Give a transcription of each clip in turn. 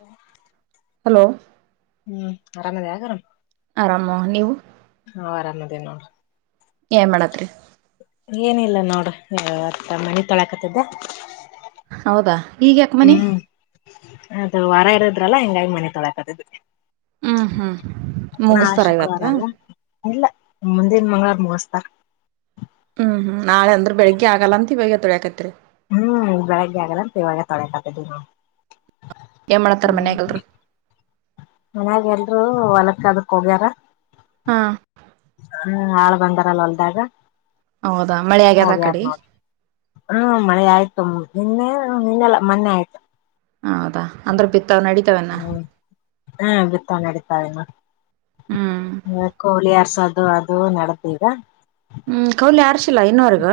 ವಾ ಹಲೋ ಹ್ಮ್ ಅರಾಮದಿ ಆಗರ. ಆರಾಮ ನೀವು. ಹಾ ಆರಾಮದಿ ನೋಡು. ಏನ್ ಮಾಡತ್ರೀ. ಏನಿಲ್ಲ ನೋಡ್ ಇವತ್ತ್ ಮನಿ ತೊಳಕತಿದ್ದೆ. ಹೌದಾ ಈಗ ಯಾಕ ಮನಿ ಹ್ಮ್ ಅದು ವಾರ ಇರದ್ರಲ್ಲ ಹಿಂಗಾಗಿ ಮನೆ ತೊಳಕತಿದೆ. ಹ್ಮ್ ಹ್ಮ್ ನಾಳ್ ಮುಗಿಸ್ತಾರ ಇವತ್ತ ಶುಕ್ರವಾರ ಅಲ್ಲ ಇಲ್ಲ ಮುಂದಿನ್ ಮಂಗ್ಗಳವಾರ ಮುಗಸ್ತಾರ್. ಹ್ಮ್ ಹ್ಮ್ ನಾಳೆ ಅಂದ್ರ ಬೆಳಗ್ಗೆ ಆಗಲ್ಲ ಅಂತ ಈವಾಗ್ಲೆ ತೊಳ್ಯಾಕತ್ರಿ. ಹ್ಮ್ ಬೆಳಗ್ಗೆ ಆಗಲ್ಲ ಅಂತ ಇವಾಗೆ ತೊಳ್ಯಕತಿದಿವ್ ನಾವು. ಏನ್ ಮಾಡ್ತಾರ್ ಮನ್ಯಾಗೆಲ್ರು. ಮನ್ಯಾಗ್ ಎಲ್ರು ಹೊಲಕ್ಕ ಅದಕ್ ಹೋಗ್ಯಾರ. ಹಾ ಹ್ಮ್ ಆಳ್ ಬಂದಾರಲ್ ಹೊಲ್ದಾಗ. ಹೌದಾ ಮಳೆ ಆಗ್ಯದ ಆ ಕಡಿ. ಹ್ಮ್ ಮಳೆ ಆಯ್ತು ನಿನ್ನೆ ನಿನ್ನೆಲ್ಲಾ ಮನ್ನೆ ಆಯ್ತು. ಹೌದಾ ಅಂದ್ರೆ ಬಿತ್ತವ್ ನಡಿ ಹ್ಮ್ ಹ್ಮ ಬಿತ್ತ ನೆಡಿತಾಳಿಮಾ, ಹ್ಮ್ ಕೋಳಿಯಾರ್ ಸ ಅದು ಅದು ನಡಿತ್ ಈಗ. ಹ್ಮ್ ಕೌಲಿ ಆರ್ಶಿಲ್ಲ ಇನ್ನೂವರ್ಗ.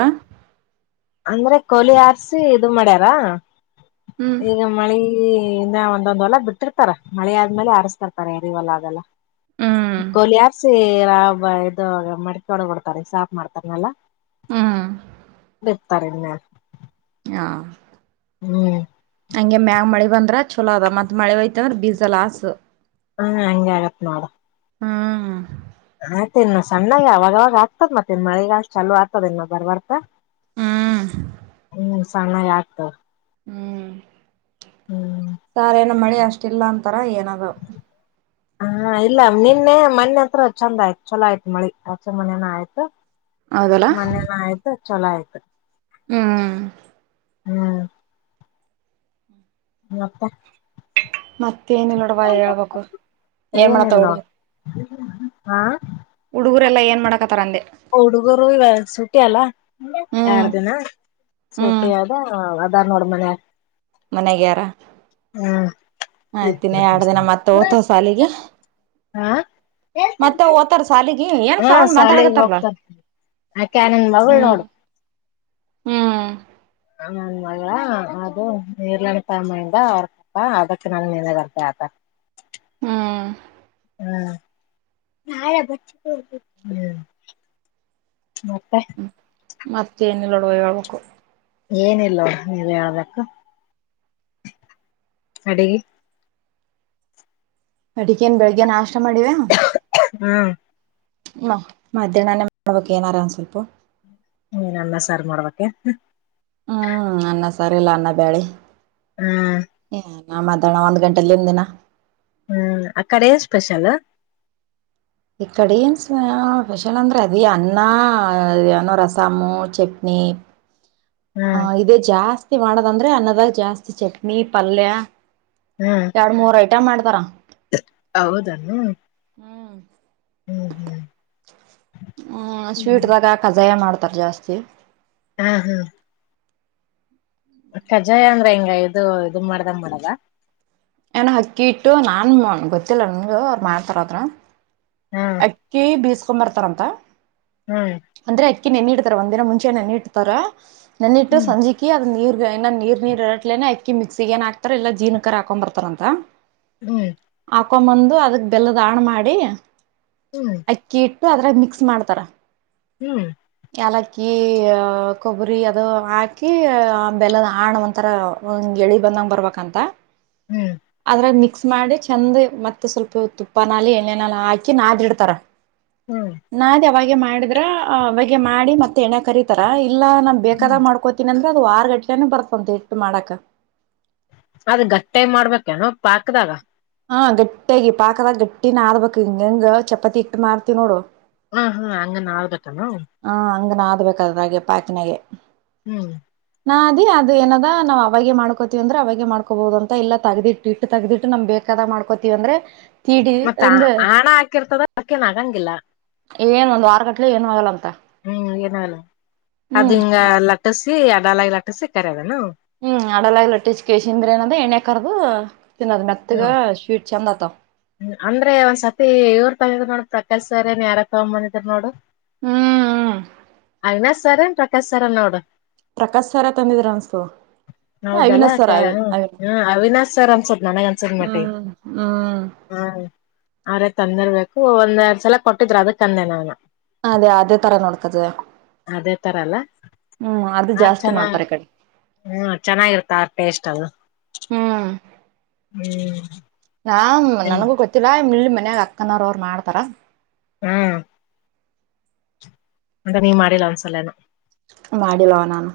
ಅಂದ್ರೆ ಕೌಲಿ ಆರ್ಸಿ ಇದು ಮಾಡ್ಯಾರ, ಹ್ಮ್ ಈಗ ಮಳಿ ಈ ಇನ್ನ ಒಂದೊಂದ್ ಹೊಲ ಬಿಟ್ಟಿರ್ತಾರ ಮಳಿ ಆದ್ಮೇಲೆ ಅರಸ್ತರ್ತಾರೆ ಎರಿ ಹೊಲ ಅದೆಲ್ಲ. ಹ್ಮ್ ಕೊಲಿ ಆರ್ಸಿ ರ ಇದು ವ ಮಡಕೆ ಒಳಗ್ಡ್ತಾರೆ ಸಾಫ್ ಮಾಡ್ತಾರೆನಲ್ಲಾ. ಹ್ಮ್ ಬಿತ್ತರಿನ್ಯ. ಹಾ ಹ್ಮ್ ಹಂಗೆ ಮ್ಯಾಗ್ ಮಳಿ ಬಂದ್ರೆ ಚಲೋದ ಮತ್ತ ಮಳೆ ಹೊಯ್ತು ಅಂದ್ರ ಬೀಜ ಲಾಸ್ಸು. ಹಾ ಹಂಗೆ ಆಗತ್ ನೋಡು. ಹ್ಮ್ ಆತ್ ಇನ್ನು ಸಣ್ಣಾಗೆ ಅವಾಗವಾಗ ಆಗ್ತದ್ ಮತ್ತೆ ಇನ್ ಮಳಿಗ್ ಅತ್ ಚಲೋ ಆಗ್ತದ್ ಇನ್ನು ಬರ್ಬರ್ತಾ. ಹ್ಮುಂ ಹ ಸಣ್ಣ ಆಗತ ಹ್ಮ್ ಹ್ಮ್ ಸಾರ್ ಏನ ಮಳ ಅಷ್ಟ ಇಲ್ಲ ಅಂತಾರ ಏನದಾವ ಹಾ ಇಲ್ಲ ನಿನ್ನೆ ಮನೆ ಹತ್ರ ಚಂದ ಆಯ್ತ ಚಲೋ ಆಯ್ತತ್ ಮಳಿ ಆಚೆ ಮನೇನ ಆಯ್ತು. ಹೌದಲ್ಲ ಮೊನ್ನೆನ ಆಯ್ತು ಚಲೋ ಆಯ್ತು. ಹ್ಮ್ ಹ್ಮ್ ಮತ್ತೆ [unintelligible] ಮತ್ತ ಏನಿಲ್ಲ ನೋಡವ ಹೇಳ್ಬೇಕು ಏನ್ ಏನಿಲ್ಲ ಮಾಡತ ನೋಡ್ ಹೊಡ್ಬೇಕ‌. ಹಾ ಹುಡುಗುರೆಲ್ಲ ಏನ್ ಮಾಡಾಕತಾರ ಅಂದೆ. ಹುಡುಗರು ಇವ ಸುಟ್ಟಿ ಅಲ್ಲ ಎರಡ ಹ್ಮ್ ದಿನ. ಹ್ಮ್ ಸೂಟಿ ಅದ ಅದರ ನೋಡ ಮನ್ಯಾಗ. ಮನೆಗ್ಯಾರ ಹ್ಮ್ ಆಯ್ತಿನ ಎರಡ ದಿನ ಮತ್ತ ವೋಗ್ತವ್ ಸಾಲಿಗೆ. ಹಾ ಮತ್ತೆ ಒಗತರ ಸಾಲಿಗೆ ಏನ್ ಸೌಂಡ್ ಮಾತಾಡಕತ್ತಾರಲ್ಲ. ಆಕ್ಯಾ ನಿನ್ನ ಮಗಳ ಹ್ಮ್ ನೋಡು. ಹ್ಮ್ ಹ [unintelligible] ಮಯ ಅದು ನಿರ್ಲನ್ ತಗಂಡಬಂದಿದ್ದ ಹೊರ್ತ. ಹಾ ಅದಕ್ಕೆ ನಾನ ನಿನಗ [inaudible] ಹ್ಮ್ ಹಾ ನ [inaudible] ಮತ್ತೆ ಮತ್ತೇನಲ್ಲೋಡವ ಹೇಳ್ಬೇಕ್. ಏನಿಲ್ಲವ ನೀನ ಹೇಳ್ಬೇಕ್ ಅಡಗಿ. ಅಡಿಕೇನ್ ಬೆಳಗ್ಗೆ ನಾಷ್ಟ ಮಾಡಿವಾ. ಹ್ಮ್ ನ ಮಧ್ಯಾಹ್ನೇ ಮಾಡ್ಬೇಕಕ್ [unintelligible] ಏನಾರ ಒಂದ ಸ್ವಲ್ಪ ನೀ ಅನ್ನ ಸಾರ್ ಮಾಡ್ಬೇಕೆ. ಹ್ಮ್ -ಅನ್ನ ಸರಿಲ್ಲ ಅನ್ನ ಬ್ಯಾಳಿ ಹ್ಮ್ ಹ. ನಾಂ ಮಾತಣ ಒಂದು ಗಂಟೆಯಲ್ಲಿಂದ ದಿನ ಹ್ಮ್- ಅಕ್ಕಡೆ ಸ್ಪೆಷಲ್. ಈ ಕಡೆ ಏನು ಸ್ [unintelligible] ಸ್ಪೆಷಲ್ ಅಂದರೆ ಅದ ಅನ್ನ ಏನೋ ರಸಾಮು ಚಟ್ನಿ. ಹ ಹ್ಮ್ ಇದೇ ಜಾಸ್ತಿ ಮಾಡದಂದ್ರೆ ಅನ್ನದಾಗ ಜಾಸ್ತಿ ಚಟ್ನಿ ಪಲ್ಯ. ಎರಡ್ ಮೂರ್ ಐಟಾಂ ಮಾಡ್ತಾರ. ಹೌದನ್ನು ಹ್ಮ್ ಹ್ಮ್- ಹ್ಮ್ ಹ್ಮ- ಸ್ವೀಟ ಹ್ಮ್ ದಾಗ ಕಜಾಯ ಮಾಡ್ತಾರ ಜಾಸ್ತಿ. ಹ್ಮುಂ -ಹು ಕಖ್ಜಾಯ ಅಂದ್ರೆ ಹಿಂಗ ಇದು ಇದು ಮಾಡದಂಗ್ ಮಾಡದ‌. ಏನೋ ಅಕ್ಕಿ ಇಟ್ಟು ನಾನು [unintelligible] ಗೊತ್ತಿಲ್ಲ ನನಗೆ ಅವ್ರು ಮಾಡ್ತಾರೋ ಆದ್ರ. ಹ್ ಕೆ ಬಿಸ ಕೊ ಬರ್ತರ ಅಂತ. ಹ್ಮ್ ಅಂದ್ರೆ ಅಕ್ಕಿ ನೆನ್ನಿಡ್ತಾರ ಒಂದಿನ ಮುಂಚೆ ನೆನ್ನಿಡ್ತಾರ ನೆನ್ನಿಟ್ಟು ಹ್ಮ್ ಸಂಜೆ. ಅಕ್ಕಿ ಅದ್ ನೀರ್ ಇನ್ನ ನೀರ್ ನೀರ್ ಇರಟ್ಲೇನೆ ಅಕ್ಕಿ ಮಿಕ್ಸಿ ಏನ್ ಹಾತರೆ ಇಲ್ಲ ಜೀನಕರ್ ಹಾಕೊಂಡ್ ಬರ್ತಾರ ಅಂತ. ಹ್ಮ್ ಹಾಕೊಂಬಂದು ಅದಕ್ ಬೆಲ್ಲದ ಹಾಣ ಮಾಡಿ. ಹ್ಮ್ ಅಕ್ಕಿಹಿಟ್ಟು ಅದ್ರಗ ಮಿಕ್ಸ್ ಮಾಡ್ತಾರ. ಹ್ಮ್ ಏಲಕ್ಕಿ ಕೊಬ್ಬರಿ ಅದು ಹಾಕಿ ಬೆಲ್ಲದ ಹಾಣ ಒಂಥರ. ಇಂಗೆ ಎಳಿ ಬಂದಂಗ ಬರ್ಬೇಕಂತ. ಹ್ಮ್ ಅದ್ರಾಗ ಮಿಕ್ಸ್ ಮಾಡಿ ಚೆಂದ ಮತ್ತೆ ಸ್ವಲ್ಪ ತುಪ್ಪನಾಲೆ ಎಣ್ಣನಾಲೇ ಹಾಕಿ. ಹಾಕಿ ನಡಾಯಿಡ್ತಾರ. ಹ್ಮ್ ನಾದಿ ಅವಾಗ ಮಾಡಿದ್ರ ಅವಾಗೆ ಮಾಡಿ ಮತ್ತೆ ಎಣೆಲ್ಲಿ ಕರೀತಾರ ಇಲ್ಲಾ ನಾ ಹ್ಮ್ ಬೇಕಾದಾಗ ಮಾಡ್ಕೋತಿನಿ. ಏನ ಅಂದ್ರೆ ಅದು ವಾರಗಟ್ಲೆೇಲೇನು ಬರ್ತಂತ ಹಿಟ್ಟು ಮಾಡಕ್. ಅದ ಗಟ್ಟೆ ಮಾಡ್ಬೇಕನೋ ಪಾಕ್ದಾಗ. ಹಾ ಗಟ್ಟಿಯಾಗಿ ಪಾಕದಾಗ ಗಟ್ಟಿನ ಆಡ್ಬೇಕಕ್ ಹಿಂಗ ಹೆಂಗ್ ಚಪಾತಿ ಇಟ್ಟು ನಾದರ್ತಿ ನೋಡು. ಹಾ ಹಾ ಹಂಗನ್ ನಾದಬೇಕಾ ಅದು. ಹ ಹಂಗ ನಾದಬೇಕು ಹಾಗೆ ಪಾಕನಾಗೆ. ಹ್ಮ್ ನಾದಿ ಅದ ಏನದ ನಾವ ಅವಾಗ ಮಾಡ್ಕೋತಿವಿ ಅಂದ್ರ ಅವಾಗೆ ಮಾಡ್ಕೋಬಹುದು ಅಂತ ಎಲ್ಲ ತಗದಿಟ್ಟು. ತೆಗ್ದಿಟ್ಟು ನಮ್ ಬೇಕಾದ ಮಾಡ್ಕೋತೀವಿ ಅಂದ್ರೆ. ಇಡಿ ಮತ್ತ ಅಂದು ಆಣ ಹಾಕಿರ್ತದ ಅಕ್ಕೇನ್ ಆಗಂಗಿಲ್ಲ ಏನು ಒಂದುವಾರಗಟ್ಟಲೆ ಏನು ಆಗಲ್ಲ ಅಂತ. ಹ್ಮ್ ಏನಲ್ಲ ಹ್ಮ್ ಅದು ಹಿಂಗ ಲಟ್ಟಸಿ ಅದಲಾಗಿ ಲಟ್ಟಸಿ ಕರೇದನ. ಹ್ಮ್ ಆಡಲ್ಲೆ ಲಟ್ಟಿಸಿಕೆಸಿಂದ್ರ ಏನಂದ ಎಣ್ಣಕರ್ದು ತಿನ್ನದ್ ಮೆತ್ತಗ ಹ್ಮ್ ಸ್ವೀಟ್ ಚಂದಆತಾವ್. ಅಂದ್ರೆ ಒಂದ್ ಸತಿ ಇವ್ ತಂದಿದ್ ನೋಡು ಪ್ರಕಾಶ್ ಸರರ್ನ್ ಯಾರ ತಗೊಬಂದಿದ್ ನೋಡು. ಹ್ಮ್ [unintelligible] ಸರನ್ ಪ್ರಕಾಶ್ ಸರ್ ನೋಡು. ಪ್ರಕಾಶ್ ಸರ್ ತಂದಿದ್ರ ಅನಿಸ್ತಿದ್ದ ಹೌದಲ್ಲಾ ಹ ಅವಿನಾಶ ಸರ್ ಅನ್ನಿಸ್ತದೆ ನನಗೆ ಅನ್ಸದ ಮಟ್ಟಿಗೆ. ಹ್ಮ್ ಹ್ಮ್ ಹಾ ಅವ್ರೇ ತಂದಿರ್ಬೇಕು ಒಂದರಡರ ಸಲ ಕೊಟ್ಟಿದ್ರ ಅದಕ್ ಅಂದೆ ನಾನು. ಅದೇ ಅದೇ ತರ ನೋಡ್ತದ್ದೆ. ಅದೇ ತರಲ್ಲ ಅದು ಆ ಜಾಸ್ತಿ ಚನ್ನ. ಮಾಡ್ತಾರೆ ಈ ಕಡೆ ಹ್ಮ್ ಚೆನ್ನಾಗಿರ್ತಾ ಟೇಸ್ಟ್ ಅದು ಹ್ಮ್ ಹ್ಮ್. ನಾ ನಿಮ್ ನನಗೂ ಗೊತ್ತಿಲ್ಲ ಇಲ್ಲಿ ಮನ್ಯಾಗ ಅಕ್ಕನವ್ರ ಅವ್ರು ಮಾಡ್ತಾರ. ಹ್ಮ್ ಅಂದೆ ನೀವ ಮಾಡಿಲ್ಲ ಒಂದುಸಲೇನು. ಮಾಡಿಲ್ಲವ ನಾನು.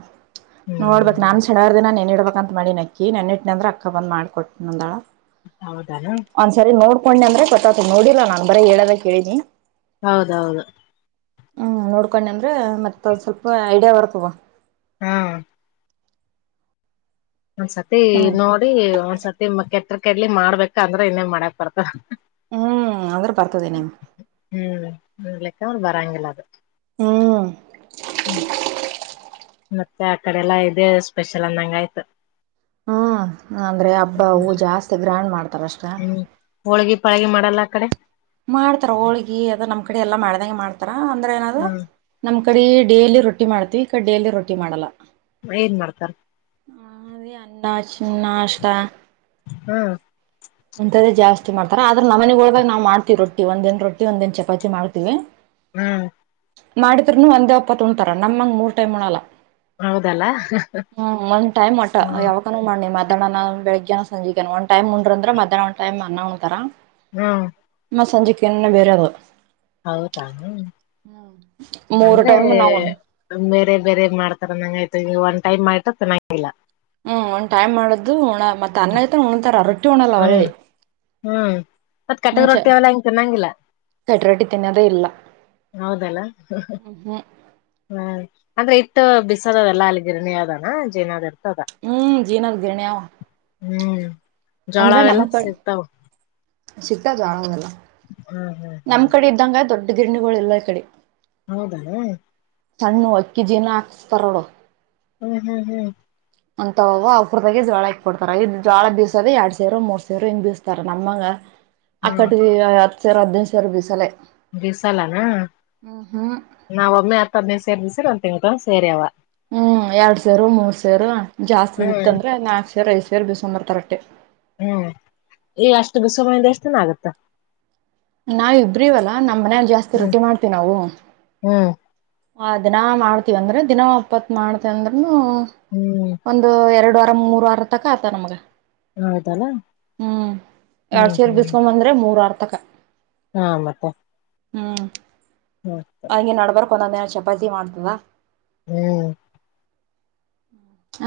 ನೋಡ್ಬೇಕಕ್ ಹ್ಮ್ ನಾನ್ ಚೆಡಾರ್ ದಿನ ನೆನ್ ಇಡ್ಬೇಕಕ್ಂತ ಮಾಡಿ ಅಕ್ಕಿ ನೆಟ್ಟನಂದೆ ಅಕ್ಕ ಬಂದ ಮಾಡಕೊಟ್ಟತೀನಿಅಂದಳ. ಹೌದ. ಒಂದ್ ಸರಿ ನೋಡ್ಕೊಂಡೆ ಅಂದ್ರೆ ಗೊತ್ತಾತು ನೋಡಿಲ್ಲ ನಾನ್ ಬರೀ ಹೇಳೋದೇ ಕೇಳೀನಿ. ಹೌದೌದು. ಹ್ಮ್ ನೋಡ್ಕೊಂಡ ಅಂದ್ರೆ ಮತ್ತೊಂದ್ ಸ್ವಲ್ಪ ಐಡಿಯಾ ಬರ್ತವ. ಹಾ ಒಂದ್ಸತಿ ನಮ್ ನೋಡಿ ಒಂದ್ಸತಿ ಕೆಟ್ಟ್ರಕೆಡ್ಲಿ ಮಾಡ್ಬೇಕ ಅಂದ್ರೆ ಇನ್ನೇೊಮಿ ಮಾಡಾಕ್ ಬರ್ತವ್. ಹ್ಮ್ ಅಂದ್ರ ಬರ್ತದೇನೆೇ. ಹ್ಮ್ ಲೆಕ್ಕ್ ಬರಂಗಿಲ್ಲ ಅದು. ಹ್ಮ ಮತ್ತ ಆಕಡೆ ಎಲ್ಲಾ ಇದೆ ಸ್ಪೆಷಲ್ ಅಂದಂಗ ಆಯ್ತ. ಹ್ಮ ಅಂದ್ರೆ ಹಬ್ಬ ಹ್ಮ್ ಅವು ಜಾಸ್ತಿ ಗ್ರ್ಯಾಂಡ್ ಮಾಡ್ತಾರಷ್ಟ. ಹ್ಮ್ ಹೋಳ್ಗಿ ಪಾಳಗಿ ಮಾಡಲ್ಲ ಆ ಕಡೆ ಮಾಡ್ತಾರ ಹೋಳ್ಗಿ ಅದ ನಮ ಕಡೆ ಎಲ್ಲಾ ಮಾಡ್ದಂಗ ಮಾಡ್ತಾರ ಅಂದ್ರೆ ಏನದ. ಹ್ಮ್ ನಮ್ ಕಡೆ ಡೇಲಿ ರೊಟ್ಟಿ ಮಾಡ್ತವಿ ಈ ಕಡೆ ಡೇಲಿ ರೊಟ್ಟಿ ಮಾಡಲ್ಲ. ಏನ್ ಮಾಡ್ತಾರ. ಅದ ಅನ್ನ ಚಿನ್ನಷ್ಟ ಹ್ಮ. ಒಂತದೇ ಜಾಸ್ತಿ ಮಾಡ್ತಾರ ಆದ್ರ ನಮ್ಮನೆಗ್ಗ ಒಳಾಗ ನಾವ ಮಾಡ್ತವ ರೋಟ್ಟಿ ಒಂದ್ ದಿನ ರೊಟ್ಟಿ ಒಂದ್ ದಿನ ಚಪಾತಿ ಮಾಡ್ತೀವಿ. ಹ್ಮ. ಮಾಡಿದ್ರುನು ಒಂದ ಓಪ್ಪತ್ ಉನತಾರ ನಮ್ಮಂಗ ಮೂರ್ ಟೈಮ್ ಉಣಲ್ಲ. ಹೌದಲ್ಲ ಹ್ಮ ಒಂದ್ ಟೈಮ್ ಮಟ ಹ್ಮ್ ಯಾವ ಮಾಡ ನೀ ಮಧ್ಯಾಹ್ನ ಬೆಳಗ್ನ ಸಂಜಗ ಒನ್ ಟೈಮ್ ಮುಂಡ್ರ ಅ್ರ ಮಧ್ಯಾನ ಟಮ್ ಉಣತಾರ. ಹ್ಮ. ಮ ಸಂಜೆಕ ಏನ್ ಬೇರೆ ಅದ. ಹೌದಾ ಮೂರ ಅಂದ್ರೆ ಟೈಮ ನಾವ ಬೇರೆ ಬೇರೆ ಮಾಡ್ತಾರ ನಂಗ ಆಯ್ತ ಈ ಒನ್ ಟೈಮ್ ಮಾಡಿರ ತಿನ್ನಗಿಲ್ಲ. ಹ್ಮ ಒಂದ್ ಟೈಮ್ ಮಾಡ್ದ ಉಣ್ಣ ಮತ್ತ ಅನ್ನಯ್ತ ಉಣ್ಣಂತಾರ ರೊಟ್ಟಿ ಉಣಲ್ಲ ಅವರ ಹ್ಮ ಮತ್ ಕಟಕ್ ರೊಟ್ಟಿಲ್ಲ ಹಂಗ ತಿನ್ನಂಗಲ್ಲ. ಕಟ್ ರೊಟ್ಟಿ ತಿನ್ನೋದೇ ಹೌದಲ್ಲ. ಹ್ಮ. ಹ್ಮ ಅಂದ್ರ ಇಟ್ಟ ಬಿಸದ ಎಲ್ಲಾ ಅಲ್ಲಿ ಗಿರಣಿ ಅದಾನ ಜೇನದ್ ಇರ್ತದ. ಹ್ಮ ಜೀನದ ಗಿರ್ಣಿ ಅವ. ಹ್ಮ ಜೊಳ ಅವೆಲ್ಲ ಸಿಗತವ. ಸಿಗ್ತಾ ಜಾಳ ಅವೆಲ್ಲ ಹ್ಮ. ನಮ್ ಕಡೆ ಇದ್ದಂಗ ದೊಡ್ಡ ಗಿರಣಿಗಳ ಇಲ್ಲ ಈ ಕಡೆ ಹೌದ. ಸಣ್ಣ ಅಕ್ಕಿ ಜೀನ ಹಾಕಸ್ತಾರೋಡು. ಹ್ಮ್ ಹ್ಮ್ ಹ್ಮ್. ಅಂತವ ಅವಕ್ರದಾಗ ಜ್ವಾಳ ಇಕ್ ಕೊಡ್ತಾರ ಇ ಜೋಳ ಬೀಸೋದ ಎಡ್ ಸೇರು ಮೂರ ಸೇರು ಹಿಂಗ ಬಿಸ್ತಾರ ನಮ್ಮಂಗ ಹ್ಮ್ ಅಕ್ಕಡಿ ಹತ್ತ ಸೆರ್ ಹದ್ನೈದ ಸೆರ್ ಬೀಸಲೇ ಬಿಸಾಲನ ನಾವ ಒಮ್ಮೆ ಹತ್ತ ಹದನೇದ ಸೇರ್ ಬಿಸಿರ ಒಂದ್ ತಿಂಗಳ ಸೇರವ ಹ್ಮ ಎಡ್ ಸೇರ ಮೂರ್ ಸೇರ ಜಾಸ್ತಿ ಇತ್ತ ಹ್ಮ್ ಅಂದ್ರೆ ನಾಲ್ಕ ಸೇರ ಐದ ಸೇರ್ ಬೇಸಂಬರ್ ಅಟ್ಟೆ. ಹ್ಮ ಈ ಅಷ್ಟ ಬಿಸಯಿಂದ ಎಷ್ಟನ ಆಗತ್ತಾ. ನಾವ ಇಬ್ರೀವಲ್ಲಾ ನಮ್ಮ ಮನೇಲಿ ಜಾಸ್ತಿ ರೊಟ್ಟಿ ಮಾಡ್ತಿವಿ ನಾವು. ಹ್ಮ. ಆ ದಿನ ಮಾಡ್ತಿವಂದ್ರ ದಿನ ಒಪ್ಪತ ಮಾಡ್ತ ಅಂದ್ನುನು ಹ್ಮ. ಒಂದ ಎರಡ ವಾರ ಮೂರ ವಾರತಕ್ಕ ಆತ ನಮ್ಗ ಹೌದಲ್ಲ ಹ್ಮ ಹ್ಮ್ ಎಡ್ ಸೆರ್ ಹ್ಮ್ ಬಿಸಕೊಂದ ಬಂದ್ರ ಮೂರ್ ವಾರ ತಕ ಹಾ ಮತ್ತ ಹ್ಮ. [inaudible] ಹಂಗೆ ನಡರಬರಕ್ ಒಂದೊಂದ್ ದಿನ ಚಪಾತಿ ಮಾಡ್ತದ ಹ್ಮ್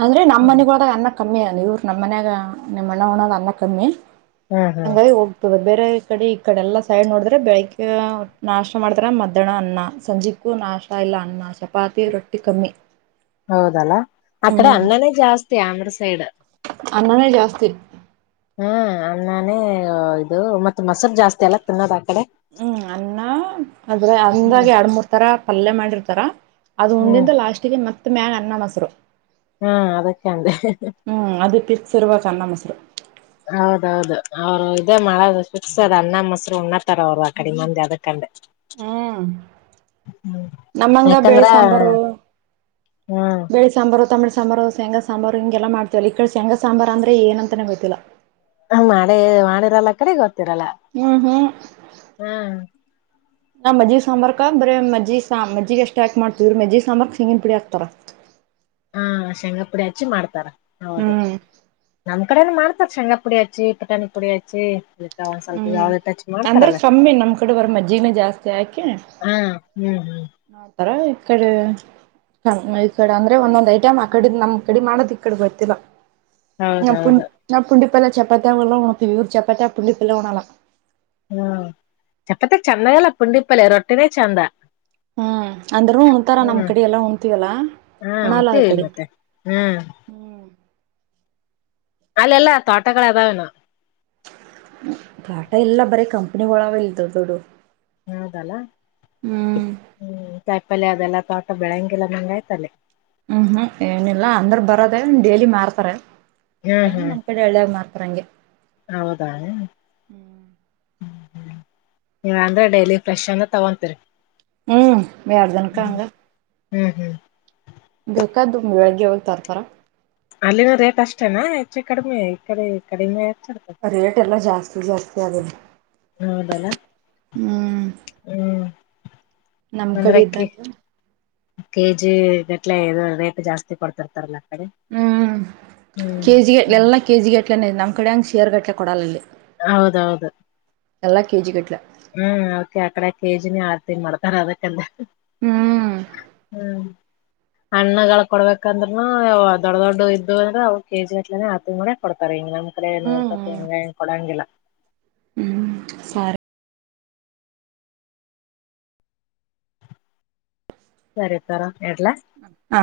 ಅಂದ್ರೆ ನಮ್ಮ್ ಹ್ಮ್ ಮನಿಗೊಳದಾಗ ಅನ್ನ ಕಮ್ಮಿ ಅಲ್ ಇವ್ರು ನಮ್ ಮನ್ಯಾಗ ನಿಮ್ಮಣ್ಣ ಊಣದ ಅನ್ನ ಕಮ್ಮಿ. ಹ್ಮ ಹ್ಮ ಏ ಹೋಗ್ತದ ಬೇರೆ ಕಡಿ ಈ ಕಡ ಎಲ್ಲಾ ಸೈಡ್ ನೋಡದ್ರೆ ಬೆಳಿಗ್ಗೆ ಅ ನಾಸ್ಟಾ ಮಾಡ್ತಾರ ಮಧ್ಯಾಹ್ನ ಅನ್ನ ಸಂಜಿಗ್ ಕ್ಕೂ ನಾಸ್ಟ ಇಲ್ಲ ಅನ್ನ ಚಪಾತಿ ರೊಟ್ಟಿ ಕಮ್ಮಿ. ಹೌದಲ್ಲ ಆಕಡೆ ಹ್ಮ್ ಅನ್ನನೇ ಜಾಸ್ತಿ ಅಂದ್ರ ಸೈಡ. ಅನ್ನನೇ ಜಾಸ್ತಿ. ಹ್ಮ್ ಅನ್ನನ್ನೇ ಇದು ಮತ್ ಮಸರು ಜಾಸ್ತಿ ಅಲ ತಿನ್ನೋದ್ ಆ ಕಡೆ. ಹ್ಮ್ ಅನ್ನ ಅದ್ರೆ ಹ್ಮ್ ಅನ್ನಂದಾಗೆ ಎರಡ್ಮರ್ ತರ ಪಲ್ಯ ಮಾಡಿರ್ತಾರ. ಅದು ಹ್ಮ್ ಉಂಡಿಂದ ಲಾಸ್ಟಿಗಿ ಮತ್ತ ಮ್ಯಾಗ ಅನ್ನ ಮೊಸರು. ಹಾ ಅದಕ್ಕೆ ಅಂದೆ ಹ್ಞೂ ಅದು ಪಿಕ್ಸ ಇರಬೇಕ ಅನ್ನ ಮೊಸರು. ಹೌದೌದು ಅವ್ರು ಇದೇ ಮಾಡದು ಪಿಕ್ಸದ ಅನ್ನ ಮೊಸ್ರು ಉಣ್ಣಾತಾರ ಅವ್ರು ಆ ಕಡೆ ಮಂದಿ ಅದಕ ಅಂದೆ. ಹ್ಮ್ ಹ್ಮ ನಮ್ಮಂಗ ಬೇಳೆ ಯಾಕಂದ್ರ ಹ್ಮ್. ಬೆಳಿ ಸಾಂಬಾರು ತಂಬಳ ಸಾಂಬಾರು ಶೇಂಗಾ ಸಾಂಬಾರು ಹಿಂಗೆಲ್ಲ ಮಾಡ್ತಿವಲ್ಲ ಈ ಕಡ ಶೇಂಗಾ ಸಾಂಬಾರ ಅಂದ್ರ ಏನ ಅಂತಾನೇ ಗೊತ್ತಿಲ್ಲ. ಹ ಮಾಡೆ ಮಾಡಿರಲ್ ಆಕಡಿ ಗೊತ್ತಿರಲ್ಲಾ. ಹ್ಮ್ ಹ್ಮ್ ನ ಮಜ್ಜಿಗಿ ಸಾಂಬಾರಕ ಬರೆ ಮಜ್ಜಿಗಿ ಸಾ ಮಜ್ಜಿಗಿ ಅಷ್ಟೆ ಹಾಕ್ ಮಾಡ್ತೀವಿ ಇವ್ರ ಮಜ್ಜಿಗಿ ಸಾಂಬಾರಕ ಸೆಂಗಿನಿ ಪುಡಿ ಹಾಕ್ತಾರ. ಹಾ ಶೇಂಗಾಪುಡಿ ಹಚ್ಚಿ ಮಾಡ್ತಾರ ಹೌದು. ಹ್ಮ್ ನಮ್ಮ್ ಕಡೆನು ಮಾಡ್ತಾರ ಶೆಂಗಾ ಪುಡಿ ಹಚ್ಚಿ ಪುಟಾಣಿ ಪುಡಿ ಹಚ್ಚಿ. ಇಟ್ಟ ಒಂದ್ ಸ್ವಲ್ಪ ಹ್ಮ್ ಯಾವ್ದೇಹಿಟ್ಚ್ ಅಂದ್ರೆ ಮಾಡ್ತಾರಲ್ಲ ಕಮ್ಮಿ ನಮ್ ಕಡೆ ಬರ ಮಜ್ಜಿಗನೇ ಜಾಸ್ತಿ ಹ್ಮ್. ಹ್ಮ್ ಹ್ಮ್ ಆತರ ಇಕಡೆ ನಮ್ ಈ ಕಡೆ ಅಂದ್ರೆ ಒಂದೊಂದ್ ಐಟಮ್ ಆಕಡಿದ್ ನಮ್ ಕಡಿ ಮಾಡೋದ್ ಈಕಡ ಗೊತ್ತಿಲ್. ನಾವ್ ಪುಂಡ ಹೌದೌದು ನಾವ್ ಪುಂಡಿ ಪಲ್ಯ ಚಪಾತ್ಯಾಗ ಎಲ್ಲಾ ಉಣತೀವಿ ಇವ್ರ ಚಪಾತ್ಯಾಗ ಪುಂಡಿ ಪಲ್ಯ ಉಣಲಾ. ಹ್ಮ ಚಪಾತ್ಯಾಗ ಚಂದಾಗಲ್ಲ ಪುಂಡಿಪಲ್ಯ ರೊಟ್ಟಿನೆ ಚಂದ. ಹ್ಮ್ ಅಂದುರು ಉಣತಾರ ನಮ್ ಹ್ಮ್ ಕಡಿ ಎಲ್ಲಾ ಉಣತಿವಲ್ಲ ಹಾ ಉಣಲ ಉಣ್ತೀವಿ ಈಕಡಿ. ಮತ್ತೆ ಹ್ಮ್ ಅಲ್ಲೆಲ್ಲ ತ್ವಾಟಗಳ ಅದಾವೆನೊ. ತ್ವಾಟಾ ಇಲ್ಲ ಬರೆ ಕಂಪನಿಗೋಳ ಅವ ಇಲ್ ದೊಡ್ಡ ದೊಡ್ಡು. ಹೌದಲ್ಲ ಹ್ಮ್ ಹ್ಮ್ ಕಾಯಿಪಲ್ಯಾ ಅದೆಲ್ಲ ತ್ವಾಟ ಬೆಳಂಗಿಲ್ಲ ಅಂದಗಾಯಿತ್ ಅಲ್ಲಿ. ಹ್ಮ್ ಹ್ಮ್ ಏನಿಲ್ಲಾ ಅಂದ್ರ ಬರದೇ ಡೇಲಿ ಮಾರ್ತಾರೆ ಹ್ಮ್ [unintelligible] ಹ್ಮ್ ನಮ್. ಇಕಡ್ ಹಳ್ಯಾಗ ಮಾರ್ತಾರ್ ಹಂಗೆ. ಹೌದಾ ಹ್ಮ್ಮ ನೀವ್ ಅಂದ್ರೆ ಡೈಲಿ ಫ್ರೆಶ್ ಅಂದ ತೊಗೊಂತೀರಿ. ಹ್ಮ್ [unintelligible] ಹಂಗ. ಹ್ಮ್ ಹ್ಮ್ ಬೇಕಾದ್ದು ಬೆಳಗ್ಗೆ ಹೋಗ್ ತರ್ತರ. ಅಲ್ಲಿನ ರೇಟ್ ಅಷ್ಟೇನಾ ಹೆಚ್ಚು ಕಡಿಮಿ ಈ ಕಡೆ ಕಡಿಮೆ ಹೆಚ್ಚ ಇರತದ. ರೇಟ್ ಎಲ್ಲ ಜಾಸ್ತಿ ಜಾಸ್ತಿ ಆದಿಲ್ಲಿ. ಹೌದಲ್ಲ ಹ್ಮ್ ಹ್ಮ್ ನಮ್ ಅಂದ್ರೆ ಕಡಿ ಇದ್ದಂಗ. ಕೆ ಜಿ ಗಟ್ಲೆ ಇದು ರೇಟ್ ಜಾಸ್ತಿ ಕೊಡ್ತಿರ್ತಾರಲ್ಲ ಆ ಕಡಿ. ಹ್ಮ್ ಕೆಜಿಗೆ ಹ್ಮ್ ಎಲ್ಲಾ ಕೆಜಿ ಗಟ್ಲೆನ ನಮ್ ಕಡೆ ಹಂಗ ಶೇರ್ ಗಟ್ಲೆ ಕೊಡಲಿಲ್ಲಿ. ಹೌದೌದ. ಎಲ್ಲಾ ಕೆಜಿ ಗಟ್ಲೆ. ಹ್ಮ್ ಅದ್ಕೆ ಆಕಡೆ ಕೆಜಿನೆ ಆಡ್ತಿ ಮಾಡ್ತಾರ ಅದಕ್ಕಂದೆ. ಹ್ಮ್ ಹ್ಮ್ ಹಾ. ಹಣ್ಣಗಳ್ ಕೊಡ್ಬೇಕಂದ್ನು ದೊಡ್ಡ ದೊಡ್ಡ ಇದ್ ಅಂದ್ರೆ ಅವು ಕೆಜಿ ಅಟ್ಲನೆ ಆತುಗುನೆ. ಕೊಡ್ತಾರೆ ಹಿಂಗಂದ್ರೆ ನಮ್ ಕಡೆ ನೋಡ್ತ ಹ್ಮ್ ಹಿಂಗ ಕೊಡಂಗಿಲ್ಲ. ಹ್ಮ್ ಸರ್ ಸರಿ ತರ ಹಿಡ್ಲಾ. ಹಾ